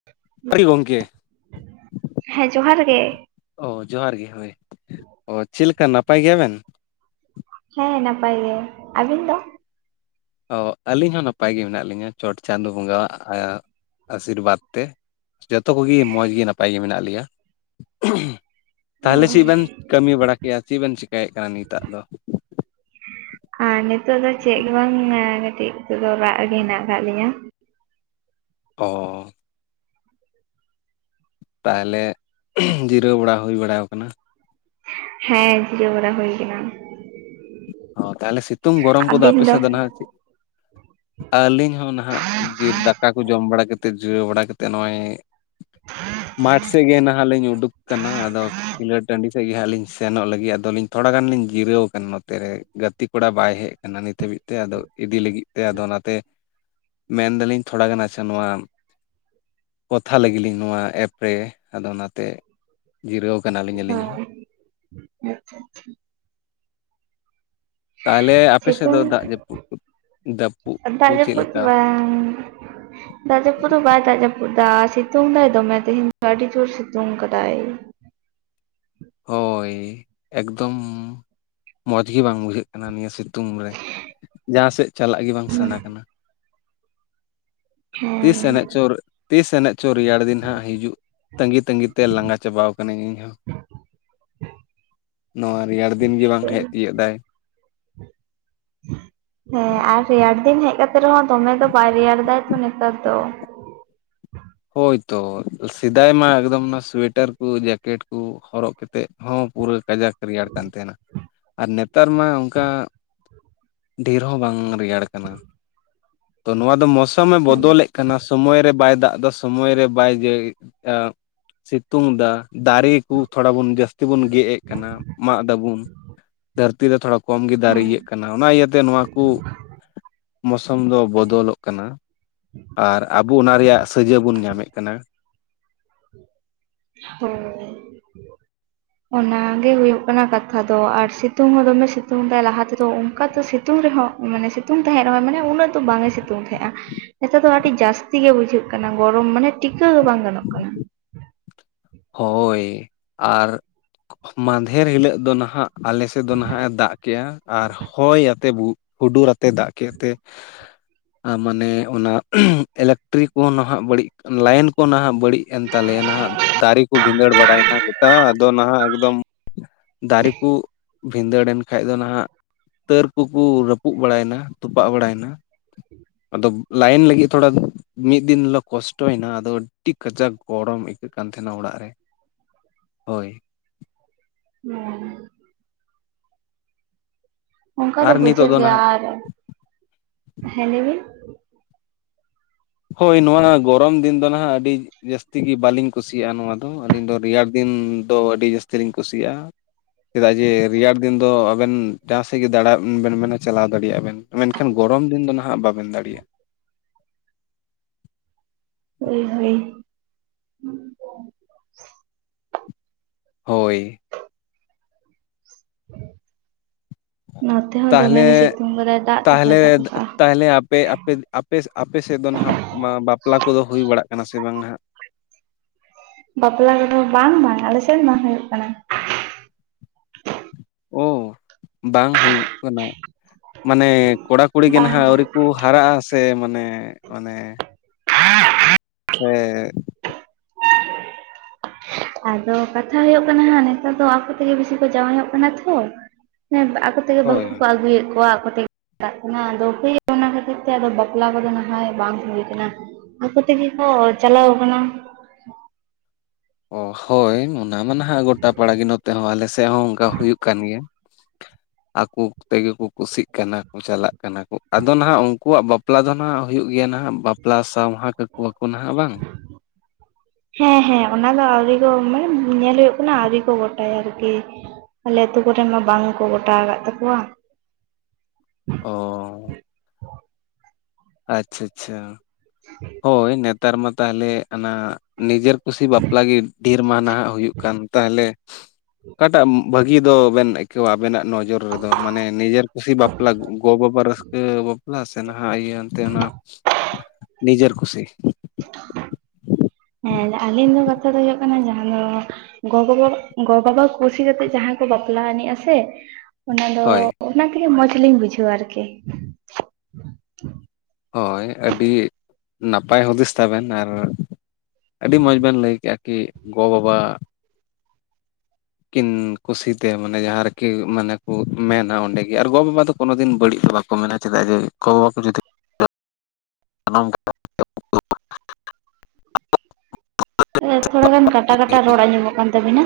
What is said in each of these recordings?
[inaudible] [unintelligible] ᱜᱚᱝᱠᱮ᱾ ᱦᱮᱸ ᱡᱚᱦᱟᱨ ᱜᱮ᱾ ᱚ ᱡᱚᱦᱟᱨ ᱜᱮ ᱦᱳᱭ ᱚ ᱪᱮᱫᱞᱮᱠᱟ ᱱᱟᱯᱟᱭ ᱜᱮᱭᱟᱵᱱ? ᱦᱮᱸ ᱱᱟᱯᱟᱭ ᱜᱮ ᱟᱹᱵᱤᱱ ᱫᱚ? ᱚ ᱟᱹᱞᱤᱧ ᱦᱚᱸ ᱱᱟᱯᱟᱭ ᱜᱮ ᱢᱮᱱᱟᱜ ᱞᱤᱧᱟ᱾ ᱪᱚᱴ ᱪᱟᱸᱫᱚ ᱵᱚᱸᱜᱟᱣᱟᱜ ᱟᱥᱤᱨᱵᱟᱫᱽ ᱛᱮ᱾ ᱡᱚᱛᱚ ᱠᱚᱜᱮ ᱢᱚᱡᱽ ᱜᱮ ᱱᱟᱯᱟᱭ ᱜᱮ ᱢᱮᱱᱟᱜ ᱞᱮᱭᱟ᱾ ᱛᱟᱦᱚᱞᱮ ᱪᱮᱫ ᱵᱮᱱ ᱠᱟᱹᱢᱤ ᱵᱟᱲᱟ ᱠᱮᱭᱟ? ᱪᱮᱫ ᱵᱮᱱ ᱪᱤᱠᱟᱹᱭᱮᱫ ᱠᱟᱱᱟ ᱱᱤᱛᱟᱜ ᱫᱚ? ᱟᱨ ᱱᱤᱛᱳᱜ ᱫᱚ ᱪᱮᱫ ᱜᱮ ᱵᱟᱝ ᱠᱟᱹᱴᱤᱡ ᱱᱤᱛᱳᱜ ᱫᱚ ᱨᱟᱜ ᱨᱮ ᱜᱮ ᱦᱮᱱᱟᱜ ᱟᱠᱟᱫ ᱞᱤᱧᱟᱹ᱾ ᱚ ᱛᱟᱦᱚᱞᱮ ᱡᱤᱨᱟᱹᱣ ᱵᱟᱲᱟ ᱦᱩᱭ ᱵᱟᱲᱟ ᱠᱟᱱᱟ ᱦᱮᱸ ᱡᱤᱨᱟᱹᱣ ᱵᱟᱲᱟ ᱦᱩᱭ ᱠᱟᱱᱟ᱾ ᱚ ᱛᱟᱦᱚᱞᱮ ᱥᱤᱛᱩᱝ ᱜᱚᱨᱚᱢ ᱠᱚᱫᱚ ᱟᱯᱮ ᱥᱮᱫ ᱫᱚ ᱱᱟᱦᱟᱜ ᱪᱮᱫ ᱟᱹᱞᱤᱧ ᱦᱚᱸ ᱱᱟᱦᱟᱜ ᱵᱤᱨ ᱫᱟᱠᱟ ᱠᱚ ᱡᱚᱢ ᱵᱟᱲᱟ ᱠᱟᱛᱮᱫ ᱡᱤᱨᱟᱹᱣ ᱵᱟᱲᱟ ᱠᱟᱛᱮᱫ ᱱᱚᱜᱼᱚᱭ ᱢᱟᱴᱷ ᱥᱮᱫ ᱜᱮ ᱱᱟᱦᱟᱜ ᱞᱤᱧ ᱩᱰᱩᱠ ᱟᱠᱟᱱᱟ᱾ᱟᱫᱚ ᱠᱷᱮᱞᱳᱴ ᱴᱟᱺᱰᱤ ᱥᱮᱜ ᱜᱮ ᱦᱟᱸᱜ ᱞᱤᱧ ᱥᱮᱱᱚᱜ ᱞᱟᱹᱜᱤᱫ ᱟᱫᱚ ᱞᱤᱧ ᱛᱷᱚᱲᱟ ᱜᱟᱱ ᱞᱤᱧ ᱡᱤᱨᱟᱹᱣᱠᱟᱱ ᱱᱚᱛ ᱛᱮᱨᱮ ᱜᱟᱛᱮ ᱠᱚᱲᱟ ᱵᱟᱭ ᱦᱮᱜ ᱠᱟᱱᱟ ᱱᱤᱛ ᱦᱟᱹᱵᱤᱡ ᱛᱮ ᱟᱫᱚ ᱤᱫᱤ ᱞᱟᱹᱜᱤᱫ ᱛᱮ ᱟᱫᱚ ᱚᱱᱟᱛᱮ ᱢᱮᱱᱫᱟᱞᱤᱧ ᱛᱷᱚᱲᱟ ᱜᱟᱱ ᱟᱪᱪᱷᱟ ᱱᱚᱣᱟ ᱠᱚᱛᱷᱟ ᱞᱮᱜᱤᱧ ᱱᱚᱣᱟ ᱮᱯ ᱨᱮ, ᱟᱫᱚ ᱚᱱᱟᱛᱮ ᱡᱤᱨᱟᱹᱣ ᱠᱟᱱᱟᱞᱤᱧ ᱟᱹᱞᱤᱧ ᱦᱚᱸ ᱦᱳᱭ ᱟᱪᱪᱷᱟ ᱛᱟᱦᱚᱞᱮ ᱟᱯᱮ ᱥᱮᱫ ᱫᱚ ᱥᱤᱛᱩᱝ ᱫᱟᱜ ᱡᱟᱹᱯᱩᱫ ᱡᱟᱹᱯᱩᱫ ᱠᱚ ᱫᱟᱜ ᱪᱮᱫ ᱡᱟᱹᱯᱩᱫ ᱞᱮᱠᱟ ᱵᱟᱝ ᱫᱟᱜ ᱡᱟᱹᱯᱩᱫ ᱫᱚ ᱵᱟᱭ ᱫᱟᱜ ᱡᱟᱹᱯᱩᱫ ᱫᱟ, ᱥᱤᱛᱩᱝ ᱫᱟᱭ ᱫᱚᱢᱮ ᱛᱮᱦᱮᱧ ᱫᱚ ᱟᱹᱰᱤ ᱡᱳᱨ ᱥᱤᱛᱩᱝ ᱠᱟᱫᱟᱭ᱾ ᱦᱳᱭ ᱮᱠᱫᱚᱢ ᱢᱚᱡᱽ ᱜᱮ ᱵᱟᱝ ᱵᱩᱡᱷᱟᱹᱜ ᱠᱟᱱᱟ ᱱᱤᱭᱟᱹ ᱥᱮᱫ᱾ ᱛᱩᱝ ᱨᱮ ᱡᱟᱦᱟᱸ ᱥᱮᱫ ᱪᱟᱞᱟᱜ ᱜᱮ ᱵᱟᱝ ᱥᱟᱱᱟ ᱠᱟᱱᱟ᱾ ᱦᱮᱸ ᱛᱤᱥ ᱮᱱᱮᱡ ᱪᱚᱨ [unintelligible] ᱛᱤᱥ ᱮᱱᱮᱡ ᱪᱚ ᱨᱮᱭᱟᱲ ᱫᱤᱱ ᱦᱟᱸᱜ ᱦᱤᱡᱩᱜ ᱛᱟᱹᱜᱤ, ᱛᱟᱸᱜᱤ ᱛᱮ ᱞᱟᱸᱜᱟ ᱪᱟᱵᱟᱟᱣ ᱠᱟᱹᱱᱟᱹᱧ ᱤᱧᱦᱚᱸ᱾ ᱱᱚᱣᱟ ᱨᱮᱭᱟᱲ ᱫᱤᱱ ᱜᱮ ᱵᱟᱝ ᱦᱮᱡ ᱛᱤᱭᱳᱜ ᱫᱟᱭ᱾ ᱦᱮᱸ ᱟᱨ ᱨᱮᱭᱟᱲ ᱫᱤᱱ ᱦᱮᱡ ᱠᱟᱛᱮ ᱨᱮᱦᱚᱸ ᱫᱚᱢᱮ ᱫᱚ ᱵᱟᱭ ᱨᱮᱭᱟᱲ ᱫᱟᱭ ᱛᱚ ᱱᱮᱛᱟᱨ ᱫᱚ᱾ ᱦᱳᱭ ᱛᱚ ᱥᱮᱫᱟᱭ ᱢᱟ ᱮᱠᱫᱚᱢ ᱚᱱᱟ ᱥᱩᱭᱮᱴᱟᱨ ᱠᱚ ᱡᱮᱠᱮᱴ ᱠᱚ ᱦᱚᱨᱚᱜ ᱠᱟᱛ ᱛᱮᱫ ᱦᱚᱸ ᱯᱩᱨᱟᱹ ᱠᱟᱡᱟᱠ ᱨᱮᱭᱟᱲ ᱠᱟᱱ ᱛᱟᱦᱮᱸᱱᱟ ᱟᱨ ᱱᱮᱛᱟᱨ ᱢᱟ ᱚᱱᱠᱟ ᱰᱷᱮᱨ ᱦᱚᱸ ᱵᱟᱝ ᱨᱮᱭᱟᱲ ᱠᱟᱱᱟ᱾ ᱛᱚ ᱱᱚᱣᱟ ᱫᱚ ᱢᱳᱥᱩᱚᱢᱮ ᱦᱮᱸ ᱵᱚᱫᱚᱞᱮᱫ ᱠᱟᱱᱟ ᱥᱚᱢᱚᱭ ᱨᱮ ᱵᱟᱭ ᱫᱟᱜ ᱥᱮ ᱥᱚᱢᱚᱭ ᱨᱮ ᱵᱟᱭ ᱡᱟᱹ ᱟᱹ ᱥᱤᱛᱩᱝ ᱮᱫᱟ ᱫᱟᱨᱮ ᱠᱚ ᱛᱷᱚᱲᱟ ᱵᱚᱱ ᱡᱟᱹᱥ ᱛᱮᱵᱚᱱ ᱜᱮᱫ ᱮᱫ ᱠᱟᱱᱟ ᱢᱟᱜ ᱫᱟᱵᱚᱱ ᱫᱷᱟᱹᱨᱛᱤ ᱨᱮ ᱛᱷᱚᱲᱟ ᱠᱚᱢ ᱜᱮ ᱫᱟᱨᱮ ᱤᱭᱟᱹᱜ ᱦᱮᱸ ᱠᱟᱱᱟ᱾ ᱚᱱᱟ ᱤᱭᱟᱹᱛᱮ ᱱᱚᱣᱟ ᱠᱩ ᱢᱚᱥᱚᱢ ᱫᱚ ᱵᱚᱫᱚᱞᱚᱜ ᱠᱟᱱᱟ᱾ ᱟᱨ ᱟᱵᱚ ᱚᱱᱟ ᱨᱮᱭᱟᱜ ᱥᱟᱹᱡᱟᱹ ᱵᱚᱱ ᱧᱟᱢᱮᱫ ᱠᱟᱱᱟ᱾ ᱦᱳᱭ ᱚᱱᱟ ᱜᱮ ᱦᱩᱭᱩᱜ ᱠᱟᱱᱟ ᱠᱟᱛᱷᱟ ᱫᱚ, ᱟᱨ ᱥᱤᱛᱩᱝ ᱦᱚᱸ ᱫᱚᱢᱮ ᱥᱤᱛᱩᱝ ᱫᱟᱭ ᱞᱟᱦᱟ ᱛᱮᱫᱚ ᱚᱱᱠᱟ ᱥᱤᱛ ᱥᱤᱛᱩᱝ ᱨᱮᱦᱚᱸ ᱢᱟᱱᱮ ᱥᱤᱛᱩᱝ ᱛᱟᱦᱮᱸᱫ ᱨᱮᱦᱚᱸ ᱢᱟᱱᱮ ᱩᱱᱟᱹᱜ ᱫᱚ ᱵᱟᱝ ᱮ ᱥᱤᱛᱩᱝ ᱛᱟᱦᱮᱸᱜᱼᱟ᱾ ᱱᱮᱛᱟᱨ ᱫᱚ ᱟᱹᱰᱤ ᱡᱟᱹᱥᱛᱤ ᱜᱮ ᱵᱩᱡᱷᱟᱹᱜ ᱠᱟᱱᱟ ᱜᱚᱨᱚᱢ᱾ ᱢᱟᱱᱮ ᱴᱤᱠᱟᱹᱣ ᱦᱚᱸ ᱵᱟᱝ ᱜᱟᱱᱚᱜ ᱠᱟᱱᱟ᱾ ᱦᱳᱭ ᱟᱨ ᱢᱟᱫᱷᱮᱨ ᱦᱤᱞᱟᱹᱜ ᱫᱚ ᱱᱟᱦᱟᱜ ᱟᱞᱮ ᱥᱮᱫ ᱫᱚ ᱱᱟᱦᱟᱜ ᱮ ᱫᱟᱜ ᱠᱮᱜᱼᱟ ᱟᱨ ᱦᱚᱭ ᱟᱛᱮ ᱵᱩ ᱦᱩᱰᱩᱨ ᱟᱛᱮ ᱫᱟᱜ ᱠᱮᱫ ᱛᱮ ᱢᱟᱱᱮ ᱚᱱᱟ ᱤᱞᱮᱠᱴᱨᱤ ᱠᱚ ᱱᱟᱦᱟᱜ ᱵᱟᱹᱲᱤᱡ, ᱞᱟᱭᱤᱱ ᱠᱚ ᱱᱟᱦᱟᱜ ᱵᱟᱹᱲᱤᱡ ᱮᱱ ᱛᱟᱞᱮᱭᱟ ᱱᱟᱦᱟᱜ ᱫᱟᱨᱮ ᱠᱚ ᱵᱷᱤᱸᱫᱟᱹᱲ ᱵᱟᱲᱟᱭᱮᱱᱟ ᱜᱚᱴᱟ᱾ ᱟᱫᱚ ᱱᱟᱦᱟᱜ ᱮᱠᱫᱚᱢ ᱫᱟᱨᱤᱠᱩ ᱵᱷᱤᱸᱫᱟᱹᱲᱮᱱ ᱠᱷᱟᱱᱡ ᱫᱚ ᱱᱟᱦᱟᱜ ᱛᱟᱹᱨ ᱠᱩᱠᱩ ᱨᱟᱹᱯᱩᱫ ᱵᱟᱲᱟᱭᱮᱱᱟ ᱛᱚᱯᱟᱜ ᱵᱟᱲᱟᱭᱮᱱᱟ᱾ ᱟᱫᱚ ᱞᱟᱭᱤᱱ ᱞᱟᱹᱜᱤᱫ ᱛᱷᱚᱲᱟ ᱫᱚ ᱢᱤᱫ ᱫᱤᱱ ᱦᱤᱞᱳ ᱠᱚᱥᱴᱚᱭᱮᱱᱟ ᱟᱫᱚ ᱟᱹᱰᱤ ᱠᱟᱡᱟᱠ ᱜᱚᱨᱚᱢ ᱟᱹᱭᱠᱟᱹᱜ ᱠᱟᱱ ᱛᱟᱦᱮᱸᱱᱟ ᱚᱲᱟᱜ ᱨᱮ ᱦᱳᱭ᱾ [unintelligible] ᱚᱱᱠᱟ ᱫᱚ ᱟᱨ ᱱᱤᱛᱚᱜ ᱵᱩᱡᱷᱟᱹᱜ ᱜᱮᱭᱟ, ᱱᱟᱦᱟᱜ ᱟᱨ ᱦᱮᱸ ᱞᱟᱹᱭ ᱵᱤᱱ? ᱦᱳᱭ ᱱᱚᱣᱟ ᱱᱟᱜ ᱜᱚᱨᱚᱢ ᱫᱤᱱ ᱫᱚ ᱱᱟᱜ ᱟᱹᱰᱤᱼᱼ ᱡᱟᱹᱥᱛᱤ ᱜᱮ ᱵᱟᱹᱞᱤᱧ ᱠᱩᱥᱤᱭᱟᱜᱼᱟ ᱱᱚᱣᱟ ᱫᱚ, ᱟᱹᱞᱤᱧ ᱫᱚ ᱨᱮᱭᱟᱲ ᱫᱤᱱ ᱫᱚ ᱟᱹᱰᱤ ᱡᱟᱹᱥᱛᱤ ᱞᱤᱧ ᱠᱩᱥᱤᱭᱟᱜᱼᱟ᱾ ᱪᱮᱫᱟᱜ ᱡᱮ ᱨᱮᱭᱟᱲ ᱫᱤᱱ ᱫᱚ ᱟᱵᱮᱱ ᱡᱟᱦᱟᱸ ᱥᱮᱫ ᱜᱮ ᱫᱟᱬᱟ ᱵᱮᱱ ᱢᱮᱱᱟ ᱪᱟᱞᱟᱣ ᱫᱟᱲᱮᱭᱟᱜᱼᱟ ᱵᱮᱱ᱾ ᱢᱮᱱᱠᱷᱟᱱ ᱜᱚᱨᱚᱢ ᱫᱤᱱ ᱫᱚ ᱱᱟᱜ ᱵᱟᱵᱮᱱ ᱫᱟᱲᱮᱭᱟᱜᱼᱟ᱾ ᱦᱳᱭ ᱦᱳᱭ᱾ ᱦᱳᱭ᱾ ᱱᱚᱛᱮ ᱦᱚᱸ ᱫᱚᱢᱮ ᱛᱟᱦᱚᱞᱮ ᱜᱮ ᱥᱤᱛᱩᱝ ᱠᱟᱫᱟᱭ ᱫᱟᱜ ᱫᱚ ᱵᱟᱭ ᱛᱟᱦᱚᱞᱮ ᱫᱟᱜ ᱠᱟᱜᱼᱟ᱾ ᱛᱟᱦᱚᱞᱮ ᱟᱯᱮ ᱟᱯᱮ ᱟᱯᱮ ᱟᱯᱮᱥᱮᱫ ᱫᱚ ᱱᱟᱜ ᱵᱟᱯᱞᱟ ᱠᱚᱫᱚ ᱦᱩᱭ ᱵᱟᱲᱟᱜ ᱠᱟᱱᱟ ᱥᱮ ᱵᱟᱝ ᱦᱟᱸᱜ? ᱵᱟᱯᱞᱟ ᱨᱮᱫᱚ ᱵᱟᱝ ᱵᱟᱝ ᱟᱞᱮ ᱥᱮᱫ ᱵᱟᱝ ᱦᱩᱭᱩᱜ ᱠᱟᱱᱟ᱾ ᱳ ᱵᱟᱝ ᱦᱩᱭᱩᱜ ᱠᱟᱱᱟ ᱢᱟᱱᱮ ᱠᱚᱲᱟ ᱠᱩᱲᱤ ᱜᱮ ᱵᱟᱝ ᱱᱟᱦᱟᱜ ᱟᱹᱣᱨᱤ, ᱠᱩ ᱦᱟᱨᱟᱜᱼᱟ ᱥᱮ ᱢᱟᱱᱮ ᱢᱟᱱᱮ ᱥᱮᱸ ᱟᱫᱚ ᱠᱟᱛᱷᱟ ᱦᱳᱭᱳᱜ ᱠᱟᱱᱟ ᱦᱟᱜ ᱱᱮᱛᱟᱨ ᱫᱚ ᱟᱠᱚ ᱛᱮᱜᱮ ᱵᱤᱥᱤ ᱠᱚ ᱡᱟᱶᱟᱭᱚᱜ ᱠᱟᱱᱟ ᱛᱷᱚ᱾ ᱟᱠᱚ ᱛᱮᱜᱮ ᱵᱟᱦᱩ ᱦᱳᱭ ᱠᱚ ᱟᱹᱜᱩᱭᱮᱫ ᱠᱚᱣᱟ ᱟᱠᱚ ᱛᱮ᱾ ᱪᱟᱜ ᱠᱚᱱᱟ ᱟᱫᱚ ᱚᱱᱟ ᱠᱷᱟᱹᱛᱤᱨ ᱛᱮ ᱟᱫᱚ ᱵᱟᱯᱞᱟ ᱠᱚᱫᱚ ᱱᱟᱦᱟᱭ ᱵᱟᱝ ᱦᱩᱭ ᱠᱟᱱᱟ᱾ ᱟᱠᱚ ᱛᱮᱜᱮ ᱠᱚ ᱪᱟᱞᱟᱣ ᱠᱟᱱᱟ᱾ ᱚᱸ ᱦᱳᱭ᱾ ᱚᱱᱟ ᱢᱟ ᱱᱟᱜ ᱜᱚᱴᱟ ᱯᱟᱲᱟ ᱜᱮ ᱱᱚᱛᱮ ᱦᱚᱸ ᱟᱞᱮ ᱥᱮᱫ ᱦᱚᱸ ᱚᱱᱠᱟ ᱦᱩᱭᱩᱜ ᱠᱟᱱ ᱜᱮᱭᱟ᱾ ᱟᱠᱚ ᱛᱮᱜᱮ ᱠᱚ ᱠᱩᱥᱤᱼᱜ ᱠᱟᱱᱟ᱾ ᱪᱟᱞᱟᱜ ᱠᱟᱱᱟ ᱠᱚ ᱟᱫᱚ ᱱᱟᱜ ᱩᱱᱠᱩᱣᱟᱜ ᱵᱟᱯᱞᱟ ᱫᱚ ᱱᱟᱜ ᱦᱩᱭᱩᱜ ᱜᱮᱭᱟ ᱱᱟᱜ᱾ ᱯᱮᱞᱟ ᱥᱟᱶᱦᱟ ᱠᱟᱠᱚᱣᱟ ᱠᱚ ᱱᱟᱦᱟᱜ ᱵᱟᱝ᱾ ᱦᱮᱸ ᱦᱮᱸ ᱚᱱᱟ ᱫᱚ ᱟᱣᱨᱤ ᱠᱚ ᱢᱟᱱᱮ ᱧᱮᱞ ᱦᱩᱭᱩᱜ ᱠᱟᱱᱟ ᱟᱹᱣᱨᱤ ᱠᱚ ᱜᱚᱴᱟᱭᱟ ᱟᱨᱠᱤ᱾ ᱟᱞᱮ ᱟᱹᱛᱩ ᱠᱚᱨᱮ ᱢᱟ ᱵᱟᱝᱠᱚ ᱜᱚᱴᱟ ᱠᱟᱜ ᱛᱟᱠᱚᱣᱟ᱾ ᱚᱸ ᱟᱪ ᱪᱷᱟ ᱪᱷᱟ᱾ ᱦᱳᱭ ᱱᱮᱛᱟᱨ ᱢᱟ ᱛᱟᱦᱚᱞᱮ ᱚᱱᱟ ᱱᱤᱡᱮᱨᱼᱼ ᱠᱩᱥᱤ ᱵᱟᱯᱞᱟᱜ ᱜᱮ ᱰᱷᱮᱨ ᱢᱟᱼᱱᱟ ᱦᱩᱭᱩᱜ ᱠᱟᱱ ᱛᱟᱦᱚᱞᱮ ᱚᱠᱟᱴᱟᱜ ᱵᱷᱟᱹᱜᱤ ᱫᱚ ᱵᱮᱱ ᱟᱵᱮᱱᱟᱜ ᱱᱚᱡᱚᱨ ᱨᱮᱫᱚ ᱢᱟᱱᱮ ᱱᱤᱡᱮᱨ ᱠᱩᱥᱤ ᱵᱟᱯᱞᱟ ᱜᱚ ᱵᱟᱵᱟ ᱨᱟᱹᱥᱠᱟᱹ᱾ ᱱᱟᱥᱮ ᱱᱟᱜ ᱤᱭᱟᱹ ᱮᱱᱛᱮ ᱚᱱᱟ ᱱᱤᱡᱮᱨ ᱠᱩᱥᱤ᱾ ᱦᱮᱸ ᱟᱹᱞᱤᱧ ᱫᱚ ᱠᱟᱛᱷᱟ ᱫᱚ ᱦᱳᱭᱳᱜ ᱠᱟᱱᱟ ᱡᱟᱦᱟᱸ ᱫᱚ ᱜᱚ ᱵᱚᱵᱟ, ᱜᱚ ᱵᱟᱵᱟ ᱠᱩᱥᱤ ᱠᱟᱛᱮᱜ ᱡᱟᱦᱟᱸᱭ ᱠᱚ ᱵᱟᱯᱞᱟ ᱟᱱᱤᱡᱼᱟ ᱥᱮ᱾ ᱚᱱᱟ ᱫᱚ ᱦᱳᱭ ᱚᱱᱟ ᱛᱮᱜᱮ ᱢᱚᱸᱡᱽ ᱞᱤᱧ ᱵᱩᱡᱷᱟᱹᱣᱟ ᱟᱨᱠᱤ᱾ ᱦᱳᱭ ᱟᱹᱰᱤ ᱱᱟᱯᱟᱭ ᱦᱩᱫᱤᱥ ᱛᱟᱵᱮᱱ, ᱟᱨ ᱟᱹᱰᱤ ᱢᱚᱸᱡᱽ ᱵᱮᱱ ᱞᱟᱹᱭ ᱠᱮᱜᱼᱟ ᱠᱤ ᱜᱚ ᱵᱟᱵᱟ᱾ ᱠᱤᱱ ᱠᱩᱥᱤᱛᱮ ᱢᱟᱱᱮ ᱡᱟᱦᱟᱸ ᱨᱮᱠᱤ ᱢᱟᱱᱮ ᱠᱚ ᱢᱮᱱᱟ ᱚᱸᱰᱮᱜᱮ ᱟᱨ ᱜᱚᱼᱵᱟᱵᱟ ᱫᱚ ᱠᱳᱱᱳ ᱫᱤᱱ ᱵᱟᱹᱲᱤᱡ ᱫᱚ ᱵᱟᱠᱚ ᱢᱮᱱᱟ ᱪᱮᱫᱟᱜ ᱡᱮ ᱜᱚᱼᱵᱟ ᱠᱚ ᱡᱩᱫᱤ [inaudible] [unintelligible] ᱛᱷᱚᱲᱟ ᱜᱟᱱ ᱠᱟᱴᱟ ᱠᱟᱴᱟ ᱨᱚᱲ ᱟᱸᱡᱚᱢᱚᱜ ᱠᱟᱱ᱾ ᱛᱟᱹᱵᱤᱱᱟ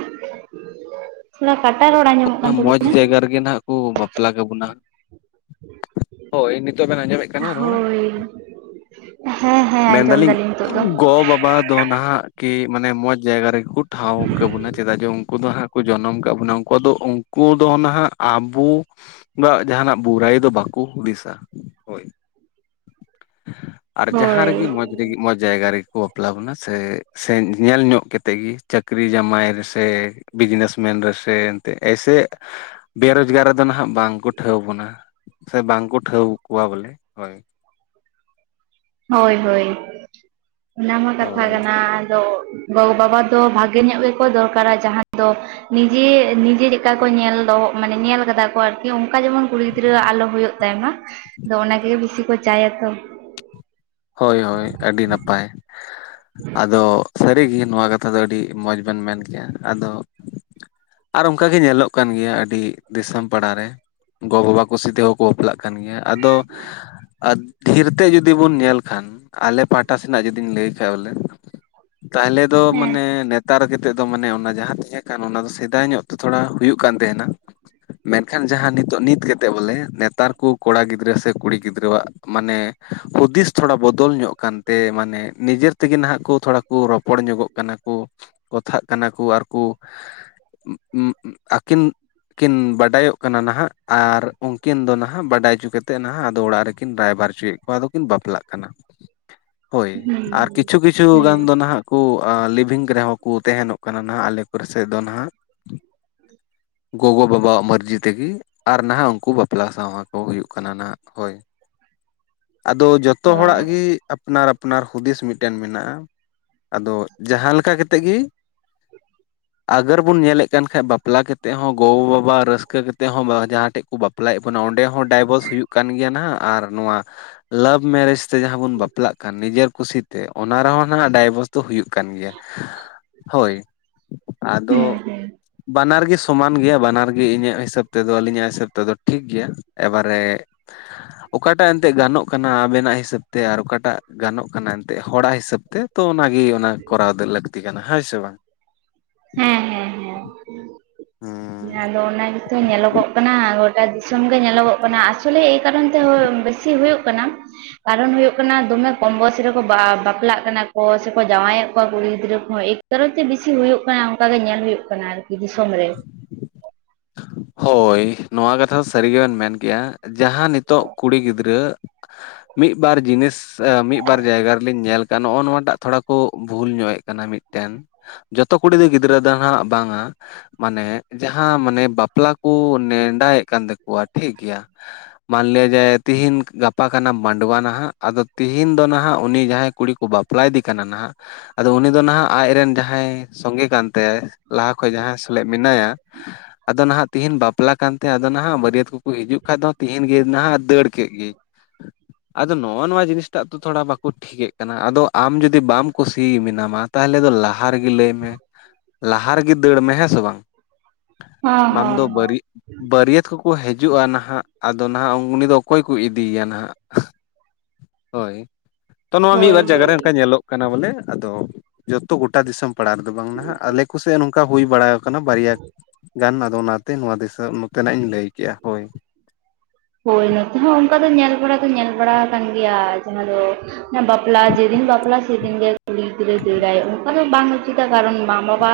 ᱛᱷᱚᱲᱟ ᱠᱟᱴᱟ ᱨᱚᱲ ᱧᱟᱢᱚᱜ ᱢᱚᱸᱡᱽ ᱡᱟᱭᱜᱟ ᱨᱮᱜᱮ ᱱᱟᱜ ᱠᱚ ᱵᱟᱯᱞᱟ ᱠᱟᱵᱚᱱᱟ᱾ ᱦᱳᱭ ᱱᱤᱛᱳᱜ ᱵᱮᱱ ᱟᱸᱡᱚᱢᱮᱜ ᱠᱟᱱᱟ ᱨᱚᱲ? [unintelligible] ᱦᱮ, ᱸ ᱦᱮᱸ᱾ ᱟᱸᱡᱚᱢ ᱢᱮᱱᱫᱟᱞᱤᱧ ᱫᱟᱞᱤᱧ ᱱᱤᱛᱚᱜ ᱫᱚ ᱜᱚ ᱵᱟᱵᱟ ᱫᱚ ᱱᱟᱦᱟᱜ ᱠᱤ ᱢᱟᱱᱮ ᱢᱚᱸᱡᱽ ᱡᱟᱭᱜᱟ ᱨᱮᱜᱮ ᱠᱚ ᱴᱷᱟᱶ ᱠᱟᱵᱚᱱᱟ ᱪᱮᱫᱟᱜ ᱡᱮ ᱩᱱᱠᱩ ᱫᱚ ᱦᱟᱸᱜ ᱠᱚ ᱡᱚᱱᱚᱢ ᱠᱟᱜ ᱵᱚᱱᱟ ᱩᱱᱠᱩ ᱫᱚ ᱩᱱᱠᱩ ᱫᱚ ᱱᱟᱦᱟᱜ ᱟᱵᱚ ᱵᱟᱜ ᱡᱟᱦᱟᱱᱟᱜ ᱵᱩᱨᱟᱹᱭ ᱫᱚ ᱵᱟᱠᱚ ᱦᱩᱫᱤᱥᱟ ᱦᱳᱭ᱾ [inaudible] ᱟᱨ ᱡᱟᱦᱟᱸ ᱦᱳᱭ ᱨᱮᱜᱮ ᱢᱚᱸᱡᱽ ᱨᱮᱜᱮ, ᱢᱚᱸᱡᱽ ᱡᱟᱭᱜᱟ ᱨᱮᱜᱮ ᱠᱚ ᱵᱟᱯᱞᱟ ᱵᱚᱱᱟ ᱥᱮ ᱥᱮ ᱧᱮᱞ ᱧᱚᱜ ᱠᱟᱛᱮ ᱜᱮ᱾ ᱪᱟᱹᱠᱨᱤ ᱡᱟᱢᱟᱭ ᱨᱮ ᱥᱮ ᱵᱤᱡᱽᱱᱮᱥ ᱢᱮᱱ ᱨᱮᱥᱮ ᱮᱱᱛᱮᱫ ᱮᱭᱥᱮ᱾ ᱵᱮᱨᱚᱡᱽᱜᱟᱨ ᱨᱮᱫᱚ ᱱᱟᱦᱟᱜ ᱵᱟᱝᱠᱚ ᱴᱷᱟᱹᱣ ᱵᱚᱱᱟ ᱥᱮ ᱵᱟᱝ ᱠᱚ ᱴᱷᱟᱹᱣ ᱠᱚᱣᱟ ᱵᱚᱞᱮ ᱦᱳᱭ᱾ ᱦᱳᱭ ᱦᱳᱭ ᱚᱱᱟᱢᱟ ᱠᱟᱛᱷᱟ ᱦᱳᱭ ᱠᱟᱱᱟ ᱟᱫᱚ᱾ ᱜᱚ ᱵᱟᱵᱟ ᱫᱚ ᱵᱷᱟᱜᱮ ᱧᱚᱜ ᱜᱮᱠᱚ ᱫᱚᱨᱠᱟᱨᱟ ᱡᱟᱦᱟᱸ ᱫᱚ ᱱᱤᱡᱮ ᱱᱤᱡᱮ ᱪᱮᱠᱟ ᱠᱚ ᱧᱮᱞ ᱫᱚ ᱢᱟᱱᱮ ᱧᱮᱞ ᱠᱟᱫᱟ ᱠᱚ ᱟᱨᱠᱤ᱾ ᱚᱱᱠᱟ ᱡᱮᱢᱚᱱ ᱠᱩᱲᱤ ᱜᱤᱫᱽᱨᱟᱹ ᱟᱞᱚ ᱦᱩᱭᱩᱜ ᱛᱟᱭ ᱢᱟ, ᱟᱫᱚ ᱚᱱᱟ ᱜᱮ ᱵᱤᱥᱤ ᱠᱚ ᱪᱟᱭᱟ ᱛᱚ᱾ ᱦᱳᱭ ᱦᱳᱭ ᱟᱹᱰᱤ ᱱᱟᱯᱟᱭ ᱟᱫᱚ᱾ ᱥᱟᱹᱨᱤ ᱜᱮ ᱱᱚᱣᱟ ᱠᱟᱛᱷᱟ ᱫᱚ ᱟᱹᱰᱤ ᱢᱚᱸᱡᱽ ᱵᱮᱱ ᱢᱮᱱ ᱠᱮᱭᱟ᱾ ᱟᱫᱚ ᱟᱨ ᱚᱱᱠᱟ ᱜᱮ ᱧᱮᱞᱚᱜ ᱠᱟᱱ ᱜᱮᱭᱟ, ᱟᱹᱰᱤ ᱫᱤᱥᱚᱢ ᱯᱟᱲᱟ ᱨᱮ ᱜᱚᱼᱵᱟᱵᱟ ᱠᱩᱥᱤ ᱛᱮᱦᱚᱸ᱾ ᱵᱟᱯᱞᱟᱜ ᱠᱟᱱ ᱜᱮᱭᱟ᱾ᱟᱫᱚ ᱟᱛᱠᱤᱨ ᱛᱮ ᱡᱩᱫᱤ ᱵᱚᱱ ᱧᱮᱞ ᱠᱷᱟᱱ ᱟᱞᱮ ᱯᱟᱦᱴᱟ ᱥᱮᱱᱟᱜ ᱡᱩᱫᱤᱧ ᱞᱟᱹᱭ ᱠᱷᱟᱡ ᱵᱚᱞᱮ ᱛᱟᱦᱚᱞᱮ ᱫᱚ ᱦᱮᱸ ᱢᱟᱱᱮ᱾ ᱠᱟᱨ ᱠᱟᱛᱮᱫ ᱫᱚ ᱢᱟᱱᱮ ᱚᱱᱟ ᱡᱟᱦᱟᱸ ᱛᱟᱦᱮᱸ ᱠᱟᱱ ᱚᱱᱟ ᱫᱚ ᱥᱮᱫᱟᱭ ᱧᱚᱜ ᱛᱮ ᱛᱷᱚᱲᱟ ᱦᱩᱭᱩᱜ ᱠᱟᱱ ᱛᱟᱦᱮᱱᱟ᱾ ᱢᱮᱱᱠᱷᱟᱱ ᱡᱟᱦᱟᱸ ᱱᱤᱛᱚᱜ ᱱᱤᱛ ᱠᱟᱛᱮᱫ ᱵᱚᱞᱮ, ᱱᱮᱛᱟᱨ ᱠᱚ ᱠᱚᱲᱟ ᱜᱤᱫᱽᱨᱟᱹ ᱥᱮ ᱠᱩᱲᱤ ᱜᱤᱫᱽᱨᱟᱹᱣᱟᱜ᱾ ᱢᱟᱱᱮ ᱦᱩᱫᱤᱥ ᱛᱷᱚᱲᱟ ᱵᱚᱫᱚᱞ ᱧᱚᱜ ᱠᱟᱱᱛᱮ ᱢᱟᱱᱮ ᱱᱤᱡᱮ ᱛᱮᱜᱮ ᱱᱟᱦᱟᱜ ᱠᱚ ᱛᱷᱚᱲᱟ ᱠᱚ ᱨᱚᱯ ᱨᱚᱯᱚᱲ ᱧᱚᱜᱚᱜ ᱠᱟᱱᱟ ᱠᱚ ᱠᱚᱛᱷᱟᱜ ᱠᱟᱱᱟ ᱠᱚ ᱟᱨ ᱠᱚ ᱟᱹᱠᱤᱱ ᱠᱤᱱ ᱵᱟᱰᱟᱭᱚᱜ ᱠᱟᱱᱟ ᱱᱟᱦᱟᱜ ᱟᱨ ᱩᱱᱠᱤᱱ ᱫᱚ ᱱᱟᱦᱟᱜ ᱵᱟᱰᱟᱭ ᱦᱚᱪᱚ ᱠᱟᱛᱮᱫ ᱱᱟᱦᱟᱜ, ᱟᱫᱚ ᱚᱲᱟᱜ ᱨᱮᱠᱤᱱ ᱨᱟᱹᱭᱵᱟᱨ ᱚᱪᱚᱭᱮᱫ ᱟᱫᱚ ᱠᱤᱱ ᱵᱟᱯᱞᱟᱜ ᱠᱟᱱᱟ ᱦᱳᱭ ᱦᱩᱸ ᱟᱨ ᱠᱤᱪᱷᱩ ᱠᱤᱪᱷᱩ ᱦᱩᱸ ᱜᱟᱱ ᱫᱚ᱾ ᱱᱟᱦᱟᱜ ᱠᱚ ᱞᱤᱵᱷᱤᱝ ᱨᱮᱦᱚᱸ ᱠᱚ ᱛᱟᱦᱮᱱᱚᱜ ᱠᱟᱱᱟ ᱱᱟᱦᱟᱜ ᱟᱞᱮ ᱠᱚᱨᱮ ᱥᱮᱫ ᱫᱚ ᱱᱟᱦᱟᱜ᱾ ᱜᱚᱜᱚ ᱵᱟᱵᱟᱣᱟᱜ ᱢᱟᱨᱡᱤ ᱛᱮᱜᱮ ᱟᱨ ᱱᱟᱦᱟᱜ ᱩᱱᱠᱩ ᱵᱟᱯᱞᱟ ᱥᱟᱶᱦᱟ ᱠᱚ ᱦᱩᱭᱩᱜ ᱠᱟᱱᱟ ᱱᱟᱦᱟᱜ᱾ ᱦᱳᱭ᱾ᱟᱫᱚ ᱡᱚᱛᱚ ᱚ ᱦᱚᱲᱟᱜ ᱜᱮ᱾ ᱟᱯᱱᱟᱨ ᱟᱯᱱᱟᱨ ᱦᱩᱫᱤᱥ ᱢᱤᱫᱴᱮᱱ ᱢᱮᱱᱟᱜᱼᱟ᱾ᱟᱫᱚ ᱡᱟᱦᱟᱸ ᱞᱮᱠᱟ ᱠᱟᱛᱮᱫ ᱜᱮ᱾ [inaudible] ᱟᱜᱚᱨ ᱵᱚᱱ ᱧᱮᱞᱮᱫ ᱠᱟᱱ ᱠᱷᱟᱡ ᱵᱟᱯᱞᱟ ᱠᱟᱛᱮᱫ ᱦᱚᱸ ᱜᱚᱼᱵᱟᱵᱟ ᱨᱟᱹᱥᱠᱟᱹ ᱠᱟᱛᱮᱫ ᱦᱚᱸ ᱡᱟᱦᱟᱸ ᱴᱷᱮᱡ ᱠᱚ ᱵᱟᱯᱼᱼ ᱵᱟᱯᱞᱟᱭᱮᱫ ᱵᱚᱱᱟ ᱚᱸᱰᱮ ᱦᱚᱸ ᱰᱟᱭᱵᱚᱨᱥ ᱦᱩᱭᱩᱜ ᱠᱟᱱ ᱜᱮᱭᱟ ᱱᱟᱜ ᱟᱨ ᱱᱚᱣᱟ ᱞᱟᱵᱷ᱾ ᱢᱮᱨᱮᱡᱽ ᱛᱮ ᱡᱟᱦᱟᱸ ᱵᱚᱱ ᱵᱟᱯᱞᱟᱜ ᱠᱟᱱ ᱱᱤᱡᱮᱨ ᱠᱩᱥᱤᱛᱮ, ᱚᱱᱟ ᱨᱮᱦᱚᱸ ᱱᱟᱦᱟᱜ ᱰᱟᱭᱵᱚᱨᱥ ᱦᱩᱭᱩᱜ ᱠᱟᱱ ᱜᱮᱭᱟ ᱦᱳᱭ ᱦᱩᱸ ᱟᱫᱚ᱾ ᱦᱩᱸ ᱦᱮᱸ ᱵᱟᱱᱟᱨ ᱜᱮ ᱥᱚᱢᱟᱱ ᱜᱮᱭᱟ ᱵᱟᱱᱟᱨ ᱜᱮ ᱤᱧᱟᱹᱜ ᱦᱤᱥᱟᱹᱵ ᱛᱮᱫᱚ ᱟᱹᱞᱤᱧᱟᱜ ᱦᱤᱥᱟᱹᱵ ᱛᱮᱫᱚ ᱴᱷᱤᱠ ᱜᱮᱭᱟ᱾ ᱮᱵᱟᱨᱮ- ᱚᱠᱟᱴᱟᱜ ᱮᱱᱛᱮᱫ ᱜᱟᱱᱚᱜ ᱠᱟᱱᱟ ᱟᱵᱮᱱᱟᱜ ᱦᱤᱥᱟᱹᱵ ᱛᱮ ᱟᱨ ᱚᱠᱟᱴᱟᱜ ᱜᱟᱱᱚᱜ ᱠᱟᱱᱟ ᱮᱱᱛᱮᱫ ᱦᱚᱲᱟᱜ ᱦᱤᱥᱟᱹᱵ ᱛᱮ ᱛᱚ ᱚᱱᱟ ᱜᱮ ᱚᱱᱟ ᱠᱚᱨᱟᱣ ᱫᱚ ᱞᱟᱹᱠᱛᱤ ᱠᱟᱱᱟ ᱦᱮᱸ ᱥᱮ ᱵᱟᱝ? ᱦᱮᱸ ᱦᱮᱸ ᱦᱮᱸ ᱦᱩᱸ ᱟᱫᱚ ᱚᱱᱟ ᱜᱮᱛᱚ ᱧᱮᱞᱚᱜᱚᱜ ᱠᱟᱱᱟ᱾ ᱜᱚᱴᱟ ᱫᱤᱥᱚᱢ ᱜᱮ ᱧᱮᱞᱚᱜᱚᱜ ᱠᱟᱱᱟ ᱟᱥᱚᱞᱮ᱾ ᱠᱟᱨᱚᱱ ᱛᱮ ᱦᱳᱭ ᱵᱮᱥᱤ ᱦᱩᱭᱩᱜ ᱠᱟᱱᱟ ᱠᱟᱨᱚᱱ ᱦᱩᱭᱩᱜ ᱠᱟᱱᱟ᱾ ᱫᱚᱢᱮ ᱠᱚᱢ ᱵᱚᱭᱚᱥ ᱨᱮᱠᱚ ᱵᱟᱯᱞᱟᱜ ᱠᱟᱱᱟ ᱠᱚ ᱥᱮᱠᱚ ᱡᱟᱶᱟᱭᱮᱫ ᱠᱚᱣᱟ ᱠᱩᱲᱤ ᱜᱤᱫᱽᱨᱟᱹ ᱠᱚᱦᱚᱸ ᱮ᱾ ᱠᱟᱨᱚᱱ ᱛᱮ ᱵᱤᱥᱤ ᱦᱩᱭᱩᱜ ᱠᱟᱱᱟ ᱚᱱᱠᱟ ᱜᱮ ᱧᱮᱞ ᱦᱩᱭᱩᱜ ᱠᱟᱱᱟ ᱟᱨᱠᱤ ᱫᱤᱥᱚᱢ ᱨᱮ᱾ ᱦᱳᱭ ᱱᱚᱣᱟ ᱠᱟᱛᱷᱟ ᱥᱟᱹᱨᱤ ᱜᱮᱵᱮᱱ ᱢᱮᱱ ᱠᱮᱜᱼᱟ᱾ ᱡᱟᱦᱟᱸ ᱱᱤᱛᱚᱜ ᱠᱩᱲᱤ ᱜᱤᱫᱽᱨᱟᱹ ᱢᱤᱫ ᱵᱟᱨ ᱡᱤᱱᱤᱥ ᱢᱤᱫ ᱵᱟᱨ ᱡᱟᱭᱜᱟ ᱨᱮᱞᱤᱧ ᱧᱮᱞ ᱱᱚᱜᱼᱚ ᱱᱚᱣᱟᱴᱟᱜ ᱛᱷᱚᱲᱟ ᱠᱚ ᱵᱷᱩᱞ ᱧᱚᱜ ᱮᱫ ᱠᱟᱱᱟ ᱢᱤᱫ ᱴᱮᱱ᱾ ᱡᱚᱛᱚ ᱠᱩᱲᱤ ᱫᱚ ᱜᱤᱫᱽᱨᱟᱹ ᱫᱚ ᱦᱟᱸᱜ ᱵᱟᱝᱼᱟ, ᱢᱟᱱᱮ ᱡᱟᱦᱟᱸ ᱢᱟᱱᱮ ᱵᱟᱯ ᱵᱟᱯᱞᱟ ᱠᱚ ᱱᱮᱰᱟᱭᱮᱫ ᱠᱟᱱ ᱛᱟᱠᱚᱣᱟ ᱴᱷᱤᱠ ᱜᱮᱭᱟ᱾ ᱢᱟᱱᱞᱤᱭᱟ ᱡᱮ ᱛᱤᱦᱤᱧ ᱜᱟᱯᱟ ᱠᱟᱱᱟ ᱢᱟᱰᱣᱟ ᱱᱟᱦᱟᱜ ᱟᱫᱚ ᱛᱤᱦᱤᱧ ᱫᱚ ᱱᱟᱦᱟᱜ ᱩᱱᱤ ᱡᱟᱦᱟᱸᱭ ᱠᱩᱲᱤ ᱠᱚ ᱵᱟᱯᱞᱟ ᱯᱞᱟᱫᱤ ᱠᱟᱱᱟ ᱱᱟᱦᱟᱸᱜ᱾ ᱟᱫᱚ ᱩᱱᱤ ᱫᱚ ᱱᱟᱦᱟᱜ ᱟᱡᱨᱮᱱ ᱡᱟᱦᱟᱸᱭ ᱥᱚᱸᱜᱮ ᱠᱟᱱ ᱛᱟᱭᱟ ᱞᱟᱦᱟ ᱠᱷᱚᱱ ᱡᱟᱦᱟᱸᱭ᱾ ᱢᱮᱱᱟᱭᱟ ᱟᱫᱚ ᱱᱟᱦᱟᱜ ᱛᱤᱦᱤᱧ ᱵᱟᱯᱞᱟ ᱠᱟᱱ ᱛᱟᱭᱟ, ᱟᱫᱚ ᱱᱟᱦᱟᱜ ᱵᱟᱹᱨᱭᱟᱹᱛ ᱠᱚᱠᱚ ᱦᱤᱡᱩᱜ ᱠᱷᱟᱱ ᱫᱚ ᱛᱮᱦᱤᱧ ᱮᱱ ᱜᱮ ᱱᱟᱦᱟᱜ ᱫᱟᱹᱲ ᱠᱮᱫ ᱜᱮ ᱟᱫᱚ ᱱᱚᱜᱼᱚ ᱱᱚᱣᱟ ᱡᱤᱱᱤᱥᱴᱟᱜ ᱛᱚ ᱛᱷᱚᱲᱟ ᱵᱟᱠᱚ᱾ ᱴᱷᱤᱠᱟᱹᱜ ᱠᱟᱱᱟ ᱟᱫᱚ ᱟᱢ ᱡᱩᱫᱤ ᱵᱟᱢ ᱠᱩᱥᱤ ᱢᱮᱱᱟᱢᱟ ᱛᱟᱦᱚᱞᱮ ᱫᱚ ᱞᱟᱦᱟ ᱨᱮᱜᱮ ᱞᱟᱹᱭ ᱢᱮ ᱾ ᱞᱟᱦᱟ ᱨᱮᱜᱮ ᱫᱟᱹᱲ ᱢᱮ ᱦᱮᱸ ᱥᱮ ᱵᱟᱝ᱾ ᱦᱚᱸ ᱵᱟᱝ ᱦᱚᱸ ᱫᱚ ᱵᱟᱹᱨᱤ ᱵᱟᱹᱨᱭᱟᱹᱛ ᱠᱚᱠᱚ ᱦᱤᱡᱩᱜᱼᱟ ᱱᱟᱦᱟᱜ ᱟᱫᱚ ᱱᱟᱦᱟᱜ ᱩᱱᱤ ᱫᱚ ᱚᱠᱚᱭ ᱠᱚ ᱤᱫᱤᱭᱮᱭᱟ ᱱᱟᱦᱟᱜ ᱦᱳᱭ ᱛᱚ ᱱᱚᱣᱟ ᱢᱤᱫ ᱦᱳᱭ ᱵᱟᱨ ᱡᱟᱭᱜᱟ ᱦᱳᱭ ᱨᱮ ᱚᱱᱠᱟ ᱧᱮᱞᱚᱜ ᱠᱟᱱᱟ ᱵᱚᱞᱮ ᱟᱫᱚ ᱡᱚᱛᱚ ᱜᱚᱴᱟ ᱫᱤᱥᱚᱢ ᱯᱟᱲᱟ ᱨᱮᱫᱚ ᱵᱟᱝ ᱱᱟᱦᱟᱜ ᱟᱞᱮ ᱠᱚ ᱥᱮᱜ ᱱᱚᱝᱠᱟ ᱦᱩᱭ ᱵᱟᱲᱟ ᱠᱟᱱᱟ ᱵᱟᱨᱭᱟ ᱜᱟᱱ ᱾ ᱛᱚ ᱚᱱᱟᱛᱮ ᱱᱚᱣᱟᱹ ᱱᱚᱛᱮᱱᱟᱜ ᱤᱧ ᱞᱟᱹᱭ ᱠᱮᱫᱼᱟ ᱦᱳᱭ᱾ ᱦᱳᱭ ᱱᱚᱛᱮ ᱦᱚᱸ ᱚᱱᱠᱟ ᱫᱚ ᱧᱮᱞ ᱵᱟᱲᱟ ᱫᱚ ᱧᱮᱞ ᱵᱟᱲᱟ ᱟᱠᱟᱱ ᱜᱮᱭᱟ ᱡᱟᱦᱟᱸ ᱫᱚ ᱵᱟᱯᱞᱟ ᱡᱮᱫᱤᱱ ᱵᱟᱯᱞᱟ ᱥᱮᱫᱤᱱ ᱜᱮ ᱠᱩᱲᱤ ᱜᱤᱫᱽᱨᱟᱹᱭ ᱫᱟᱹᱲᱟᱭ, ᱚᱱᱠᱟ ᱫᱚ ᱵᱟᱝ ᱩᱪᱤᱛᱟ ᱠᱟᱨᱚᱱ ᱢᱟ ᱵᱟᱵᱟ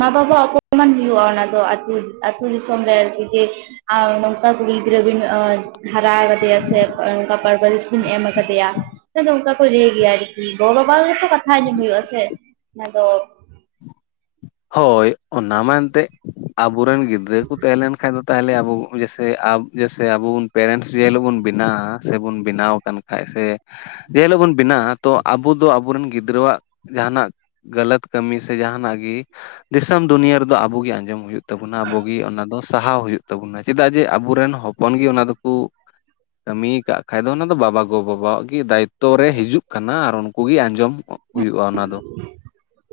ᱢᱟ ᱵᱟᱵᱟ ᱚᱯᱚᱢᱟᱱ ᱦᱩᱭᱩᱜᱼᱟ ᱚᱱᱟ ᱫᱚ ᱟᱹᱛᱩ, ᱟᱹᱛᱩ ᱫᱤᱥᱚᱢ ᱨᱮ ᱟᱨᱠᱤ ᱡᱮ, ᱟᱨ ᱱᱚᱝᱠᱟ ᱠᱩᱲᱤ ᱜᱤᱫᱽᱨᱟᱹ ᱵᱤᱱ ᱦᱟᱨᱟ ᱟᱠᱟᱫᱮᱭᱟ ᱥᱮ ᱚᱱᱠᱟ ᱯᱟᱨᱵᱟᱨᱤᱥ ᱵᱤᱱ ᱮᱢ ᱟᱠᱟᱫᱮᱭᱟ ᱟᱫᱚ ᱚᱱᱠᱟ ᱾ ᱠᱚ ᱞᱟᱹᱭ ᱜᱮᱭᱟ ᱟᱨᱠᱤ ᱜᱚᱵᱟᱵᱟ ᱜᱮᱛᱚ ᱠᱟᱛᱷᱟ ᱟᱸᱡᱚᱢ ᱦᱩᱭᱩᱜᱼᱟ ᱥᱮ ᱚᱱᱟ ᱫᱚ ᱦᱳᱭ ᱚᱱᱟ ᱢᱟ ᱮᱱᱛᱮᱜ, ᱟᱵᱚᱨᱮᱱ ᱜᱤᱫᱽᱨᱟᱹ ᱠᱚ ᱛᱟᱦᱮᱸ ᱞᱮᱱᱠᱷᱟᱱ ᱫᱚ ᱛᱟᱦᱚᱞᱮ ᱟᱵᱚ ᱡᱮᱥᱮ ᱡᱮᱥᱮ ᱟᱵᱩᱱ ᱯᱮᱨᱮᱱᱴᱥ ᱡᱮ ᱦᱤᱞᱳᱜ ᱵᱚᱱ ᱵᱮᱱᱟᱜᱣᱟ ᱥᱮᱵᱚᱱ ᱵᱮᱱᱟᱣ ᱟᱠᱟᱱ ᱾ ᱦᱮᱸ ᱥᱮ ᱡᱮ ᱦᱤᱞᱳᱜ ᱵᱚᱱ ᱵᱮᱱᱟᱜᱼᱟ, ᱛᱚ ᱟᱵᱚ ᱫᱚ ᱟᱵᱚᱨᱮᱱ ᱜᱤᱫᱽᱨᱟᱹᱣᱟᱜ ᱡᱟᱦᱟᱱᱟᱜ ᱜᱟᱹᱞᱟᱹᱛ ᱠᱟᱹᱢᱤ ᱥᱮ ᱡᱟᱦᱟᱱᱟᱜ ᱜᱮ ᱾ ᱫᱤᱥᱚᱢ ᱫᱩᱱᱤᱭᱟᱹ ᱨᱮᱫᱚ ᱟᱵᱚ ᱜᱮ, ᱟᱸᱡᱚᱢ ᱦᱩᱭᱩᱜ ᱛᱟᱵᱚᱱᱟ ᱟᱵᱚᱜ ᱜᱮ ᱚᱱᱟ ᱫᱚ ᱾ ᱥᱟᱦᱟᱣ ᱦᱩᱭᱩᱜ ᱛᱟᱵᱚᱱᱟ ᱪᱮᱫᱟᱜ ᱡᱮ ᱟᱵᱚᱨᱮᱱ ᱦᱚᱯᱚᱱ ᱜᱮ ᱚᱱᱟ ᱫᱚᱠᱚ ᱠᱟᱹᱢᱤᱭ ᱠᱟᱜ ᱠᱷᱟᱡ ᱫᱚ ᱚᱱᱟ ᱫᱚ ᱵᱟᱵᱟ ᱜᱚ ᱵᱟᱵᱟᱣᱟᱜ ᱜᱮ ᱫᱟᱭᱤᱛᱚ ᱾ ᱚᱠᱛᱚ ᱨᱮ ᱦᱤᱡᱩᱜ ᱠᱟᱱᱟ ᱟᱨ ᱩᱱᱠᱩ ᱜᱮ ᱟᱸᱡᱚᱢ ᱦᱩᱭᱩᱜᱼᱟ ᱚᱱᱟ ᱫᱚ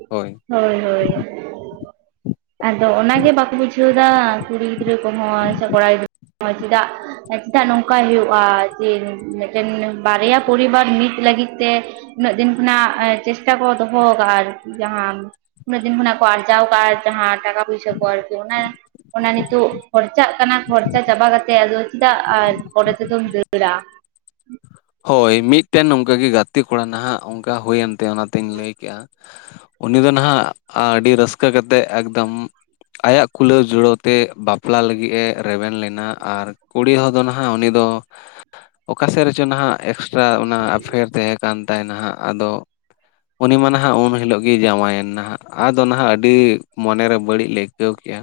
ᱦᱳᱭ ᱦᱳᱭ ᱦᱳᱭ᱾ [inaudible] ᱟᱫᱚ ᱚᱱᱟᱜᱮ ᱵᱟᱠᱚ ᱵᱩᱡᱷᱟᱹᱣᱫᱟ, ᱠᱩᱲᱤ ᱜᱤᱫᱽᱨᱟᱹ ᱠᱚᱦᱚᱸ ᱥᱮ ᱠᱚᱲᱟ ᱜᱤᱫᱽᱨᱟᱹ ᱠᱚᱦᱚᱸ ᱪᱤᱫᱟᱜ ᱪᱮᱫᱟᱜ ᱱᱚᱝᱠᱟᱭ ᱦᱩᱭᱩᱜᱼᱟ, ᱡᱮ ᱢᱤᱫᱴᱮᱱ ᱵᱟᱨᱭᱟ ᱯᱚᱨᱤᱵᱟᱨ ᱢᱤᱫ ᱞᱟᱹᱜᱤᱫ ᱛᱮ ᱩᱱᱟᱹᱜ ᱫᱤᱱ ᱠᱷᱚᱱᱟᱜ ᱪᱮᱥᱴᱟ ᱵᱚ ᱫᱚᱦᱚ ᱠᱟᱜᱼᱟ ᱟᱨᱠᱤ ᱡᱟᱦᱟᱸ ᱩᱱᱟᱹᱜ ᱫᱤᱱ ᱠᱷᱚᱱᱟᱜ ᱠᱚ ᱟᱨᱡᱟᱣ ᱟᱠᱟᱫ ᱡᱟᱦᱟᱸ ᱴᱟᱠᱟ ᱯᱚᱭᱥᱟᱹ ᱠᱚ ᱟᱨᱠᱤ ᱚᱱᱟ ᱚᱱᱟ ᱱᱤᱛᱚᱜ ᱠᱷᱚᱨᱪᱟᱜ ᱠᱟᱱᱟ ᱠᱷᱚᱨᱪᱟ ᱪᱟᱵᱟ ᱠᱟᱛᱮᱜ ᱟᱫᱚ ᱪᱮᱫᱟᱜ ᱯᱚᱨᱮ ᱛᱮᱫᱚᱢ ᱫᱟᱹᱲᱟ ᱾ ᱦᱳᱭ ᱢᱤᱫᱴᱮᱱ ᱱᱚᱝᱠᱟ ᱜᱮ ᱜᱟᱛᱮ ᱠᱚᱲᱟ ᱱᱟᱦᱟᱜ, ᱚᱱᱠᱟ ᱦᱩᱭᱮᱱ ᱛᱟᱭᱟ ᱚᱱᱟᱛᱤᱧ ᱞᱟᱹᱭ ᱠᱮᱜᱼᱟ ᱾ ᱩᱱᱤ ᱫᱚ ᱱᱟᱦᱟᱜ ᱟᱹᱰᱤ ᱨᱟᱹᱥᱠᱟᱹ ᱠᱟᱛᱮᱜ ᱮᱠᱫᱚᱢ ᱟᱭᱟᱜ ᱠᱩᱞᱟᱹᱣ ᱡᱩᱲᱟᱹᱣ ᱛᱮ ᱵᱟᱯᱞᱟ ᱞᱟᱹᱜᱤᱜ ᱮ ᱨᱮᱵᱮᱱ ᱞᱮᱱᱟ ᱟᱨ ᱠᱩᱲᱤ ᱦᱚᱲ ᱫᱚ ᱱᱟᱦᱟᱜ ᱩᱱᱤ ᱫᱚ, ᱚᱠᱟᱥᱮᱫ ᱨᱮᱪᱚ ᱱᱟᱦᱟᱜ ᱮᱠᱥᱴᱨᱟ ᱚᱱᱟ ᱮᱯᱷᱮᱭᱟᱨ ᱛᱮ ᱠᱟᱱ ᱛᱟᱭ ᱱᱟᱦᱟᱜ ᱟᱫᱚ ᱩᱱᱤ ᱢᱟ ᱱᱟᱦᱟᱜ ᱩᱱ ᱦᱤᱞᱳᱜ ᱜᱮ ᱡᱟᱶᱟᱭᱮᱱ ᱱᱟᱦᱟᱜ, ᱟᱫᱚ ᱱᱟᱦᱟᱜ ᱟᱹᱰᱤ ᱢᱚᱱᱮᱨᱮ ᱵᱟᱹᱲᱤᱡ ᱞᱮ ᱟᱹᱭᱠᱟᱹᱣ ᱠᱮᱜᱼᱟ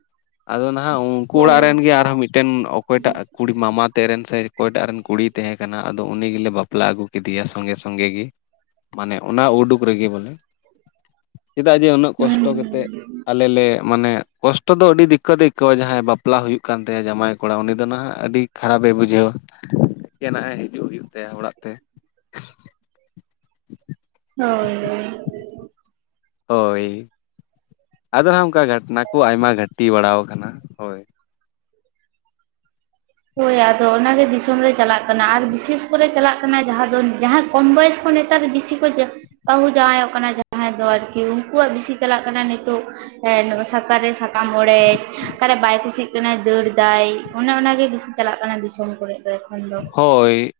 ᱾ ᱟᱫᱚ ᱱᱟᱦᱟᱜ ᱩᱱᱠᱩ ᱦᱳᱭ ᱚᱲᱟᱜ ᱦᱩᱸ ᱨᱮᱱ ᱜᱮ ᱟᱨᱦᱚᱸ ᱢᱤᱫᱴᱮᱱ ᱚᱠᱚᱭᱴᱟᱜ ᱠᱩᱲᱤ ᱢᱟᱢᱟ ᱛᱮᱜ ᱨᱮᱱ ᱥᱮ ᱚᱠᱚᱭᱴᱟᱜ ᱨᱮᱱ ᱠᱩᱲᱤ ᱛᱮᱦᱮᱸ ᱠᱟᱱᱟ ᱟᱫᱚ ᱩᱱᱤ ᱜᱮᱞᱮ ᱵᱟᱯᱞᱟ ᱟᱹᱜᱩ ᱠᱮᱫᱮᱭᱟ ᱥᱚᱸᱜᱮ ᱥᱚᱸᱜᱮ ᱜᱮ ᱾ ᱢᱟᱱᱮ ᱚᱱᱟ ᱩᱰᱩᱠ ᱨᱮᱜᱮ ᱵᱚᱞᱮ ᱾ ᱪᱮᱫᱟᱜ ᱡᱮ ᱩᱱᱟᱹᱜ ᱦᱩᱸ ᱠᱚᱥᱴᱚ ᱠᱟᱛᱮᱜ ᱟᱞᱮ ᱞᱮ ᱢᱟᱱᱮ ᱠᱚᱥᱴᱚ ᱫᱚ ᱟᱹᱰᱤ ᱫᱤᱠᱠᱟ ᱛᱮᱭ ᱟᱹᱭᱠᱟᱹᱣᱟ ᱡᱟᱦᱟᱸᱭ ᱵᱟᱯᱞᱟ ᱦᱩᱭᱩᱜ ᱠᱟᱱ ᱛᱟᱭᱟ ᱡᱟᱢᱟᱭ ᱠᱚᱲᱟ ᱩᱱᱤ ᱫᱚ ᱱᱟᱦᱟᱜ ᱟᱹᱰᱤ ᱠᱷᱟᱨᱟᱯᱮ ᱵᱩᱡᱷᱟᱹᱣᱟ᱾ ᱮᱱᱟᱜ ᱮ ᱦᱤᱡᱩᱜ ᱦᱩᱭᱩᱜ ᱛᱟᱭᱟ ᱚᱲᱟᱜ ᱛᱮ᱾ [inaudible] ᱦᱳᱭ ᱦᱚᱭ ᱾ ᱦᱳᱭ ᱟᱫᱚ ᱱᱟᱜ ᱚᱱᱠᱟ ᱜᱷᱚᱴᱱᱟ ᱠᱚ ᱟᱭᱢᱟ ᱜᱷᱟᱴᱤ ᱵᱟᱲᱟ ᱟᱠᱟᱱᱟ ᱦᱳᱭ ᱦᱳᱭ ᱟᱫᱚ ᱚᱱᱟᱜᱮ ᱫᱤᱥᱚᱢ ᱨᱮ ᱪᱟᱞᱟᱜ ᱠᱟᱱᱟ ᱟᱨ ᱵᱤᱥᱮᱥ ᱠᱚᱨᱮ ᱪᱟᱞᱟᱜ ᱠᱟᱱᱟ ᱡᱟᱦᱟᱸ ᱫᱚ ᱡᱟᱦᱟᱸᱭ ᱠᱚᱢ ᱵᱚᱭᱚᱥ ᱠᱷᱚᱱ ᱱᱮᱛᱟᱨ ᱵᱮᱥᱤ ᱠᱚ ᱵᱟᱹᱦᱩ ᱡᱟᱶᱟᱭᱚᱜ ᱠᱟᱱᱟ ᱡᱟᱦᱟᱸᱭ ᱫᱚ ᱟᱨᱠᱤ ᱩᱱᱠᱩᱣᱟᱜ ᱵᱮᱥᱤ ᱪᱟᱞᱟᱜ ᱠᱟᱱᱟ ᱱᱤᱛᱚᱜ ᱥᱟᱠᱟᱨ ᱨᱮ ᱥᱟᱠᱟᱢ ᱚᱲᱮᱡ ᱚᱠᱟᱨᱮ ᱵᱟᱭ ᱠᱩᱥᱤᱜ ᱠᱟᱱᱟᱭ ᱫᱟᱹᱲ ᱫᱟᱭ, ᱚᱱᱮ ᱚᱱᱟᱜᱮ ᱵᱮᱥᱤ ᱪᱟᱞᱟᱜ ᱠᱟᱱᱟ ᱫᱤᱥᱚᱢ ᱠᱚᱨᱮᱜ ᱫᱚ ᱮᱠᱷᱚᱱ ᱫᱚ ᱾ ᱦᱳᱭ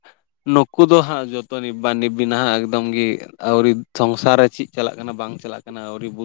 ᱱᱩᱠᱩ ᱫᱚ ᱦᱟᱸᱜ ᱡᱚᱛᱚ ᱱᱤᱵᱽᱵᱟ ᱱᱤᱵᱤ ᱱᱷᱟᱜ ᱮᱠᱫᱚᱢ ᱜᱮ ᱟᱣᱨᱤ ᱥᱚᱝᱥᱟᱨ ᱨᱮ ᱪᱮᱫ ᱪᱟᱞᱟᱜ ᱠᱟᱱᱟ ᱵᱟᱝ ᱪᱟᱞᱟᱜ ᱠᱟᱱᱟ ᱟᱣᱨᱤ ᱵᱩᱫᱽᱫᱷᱤ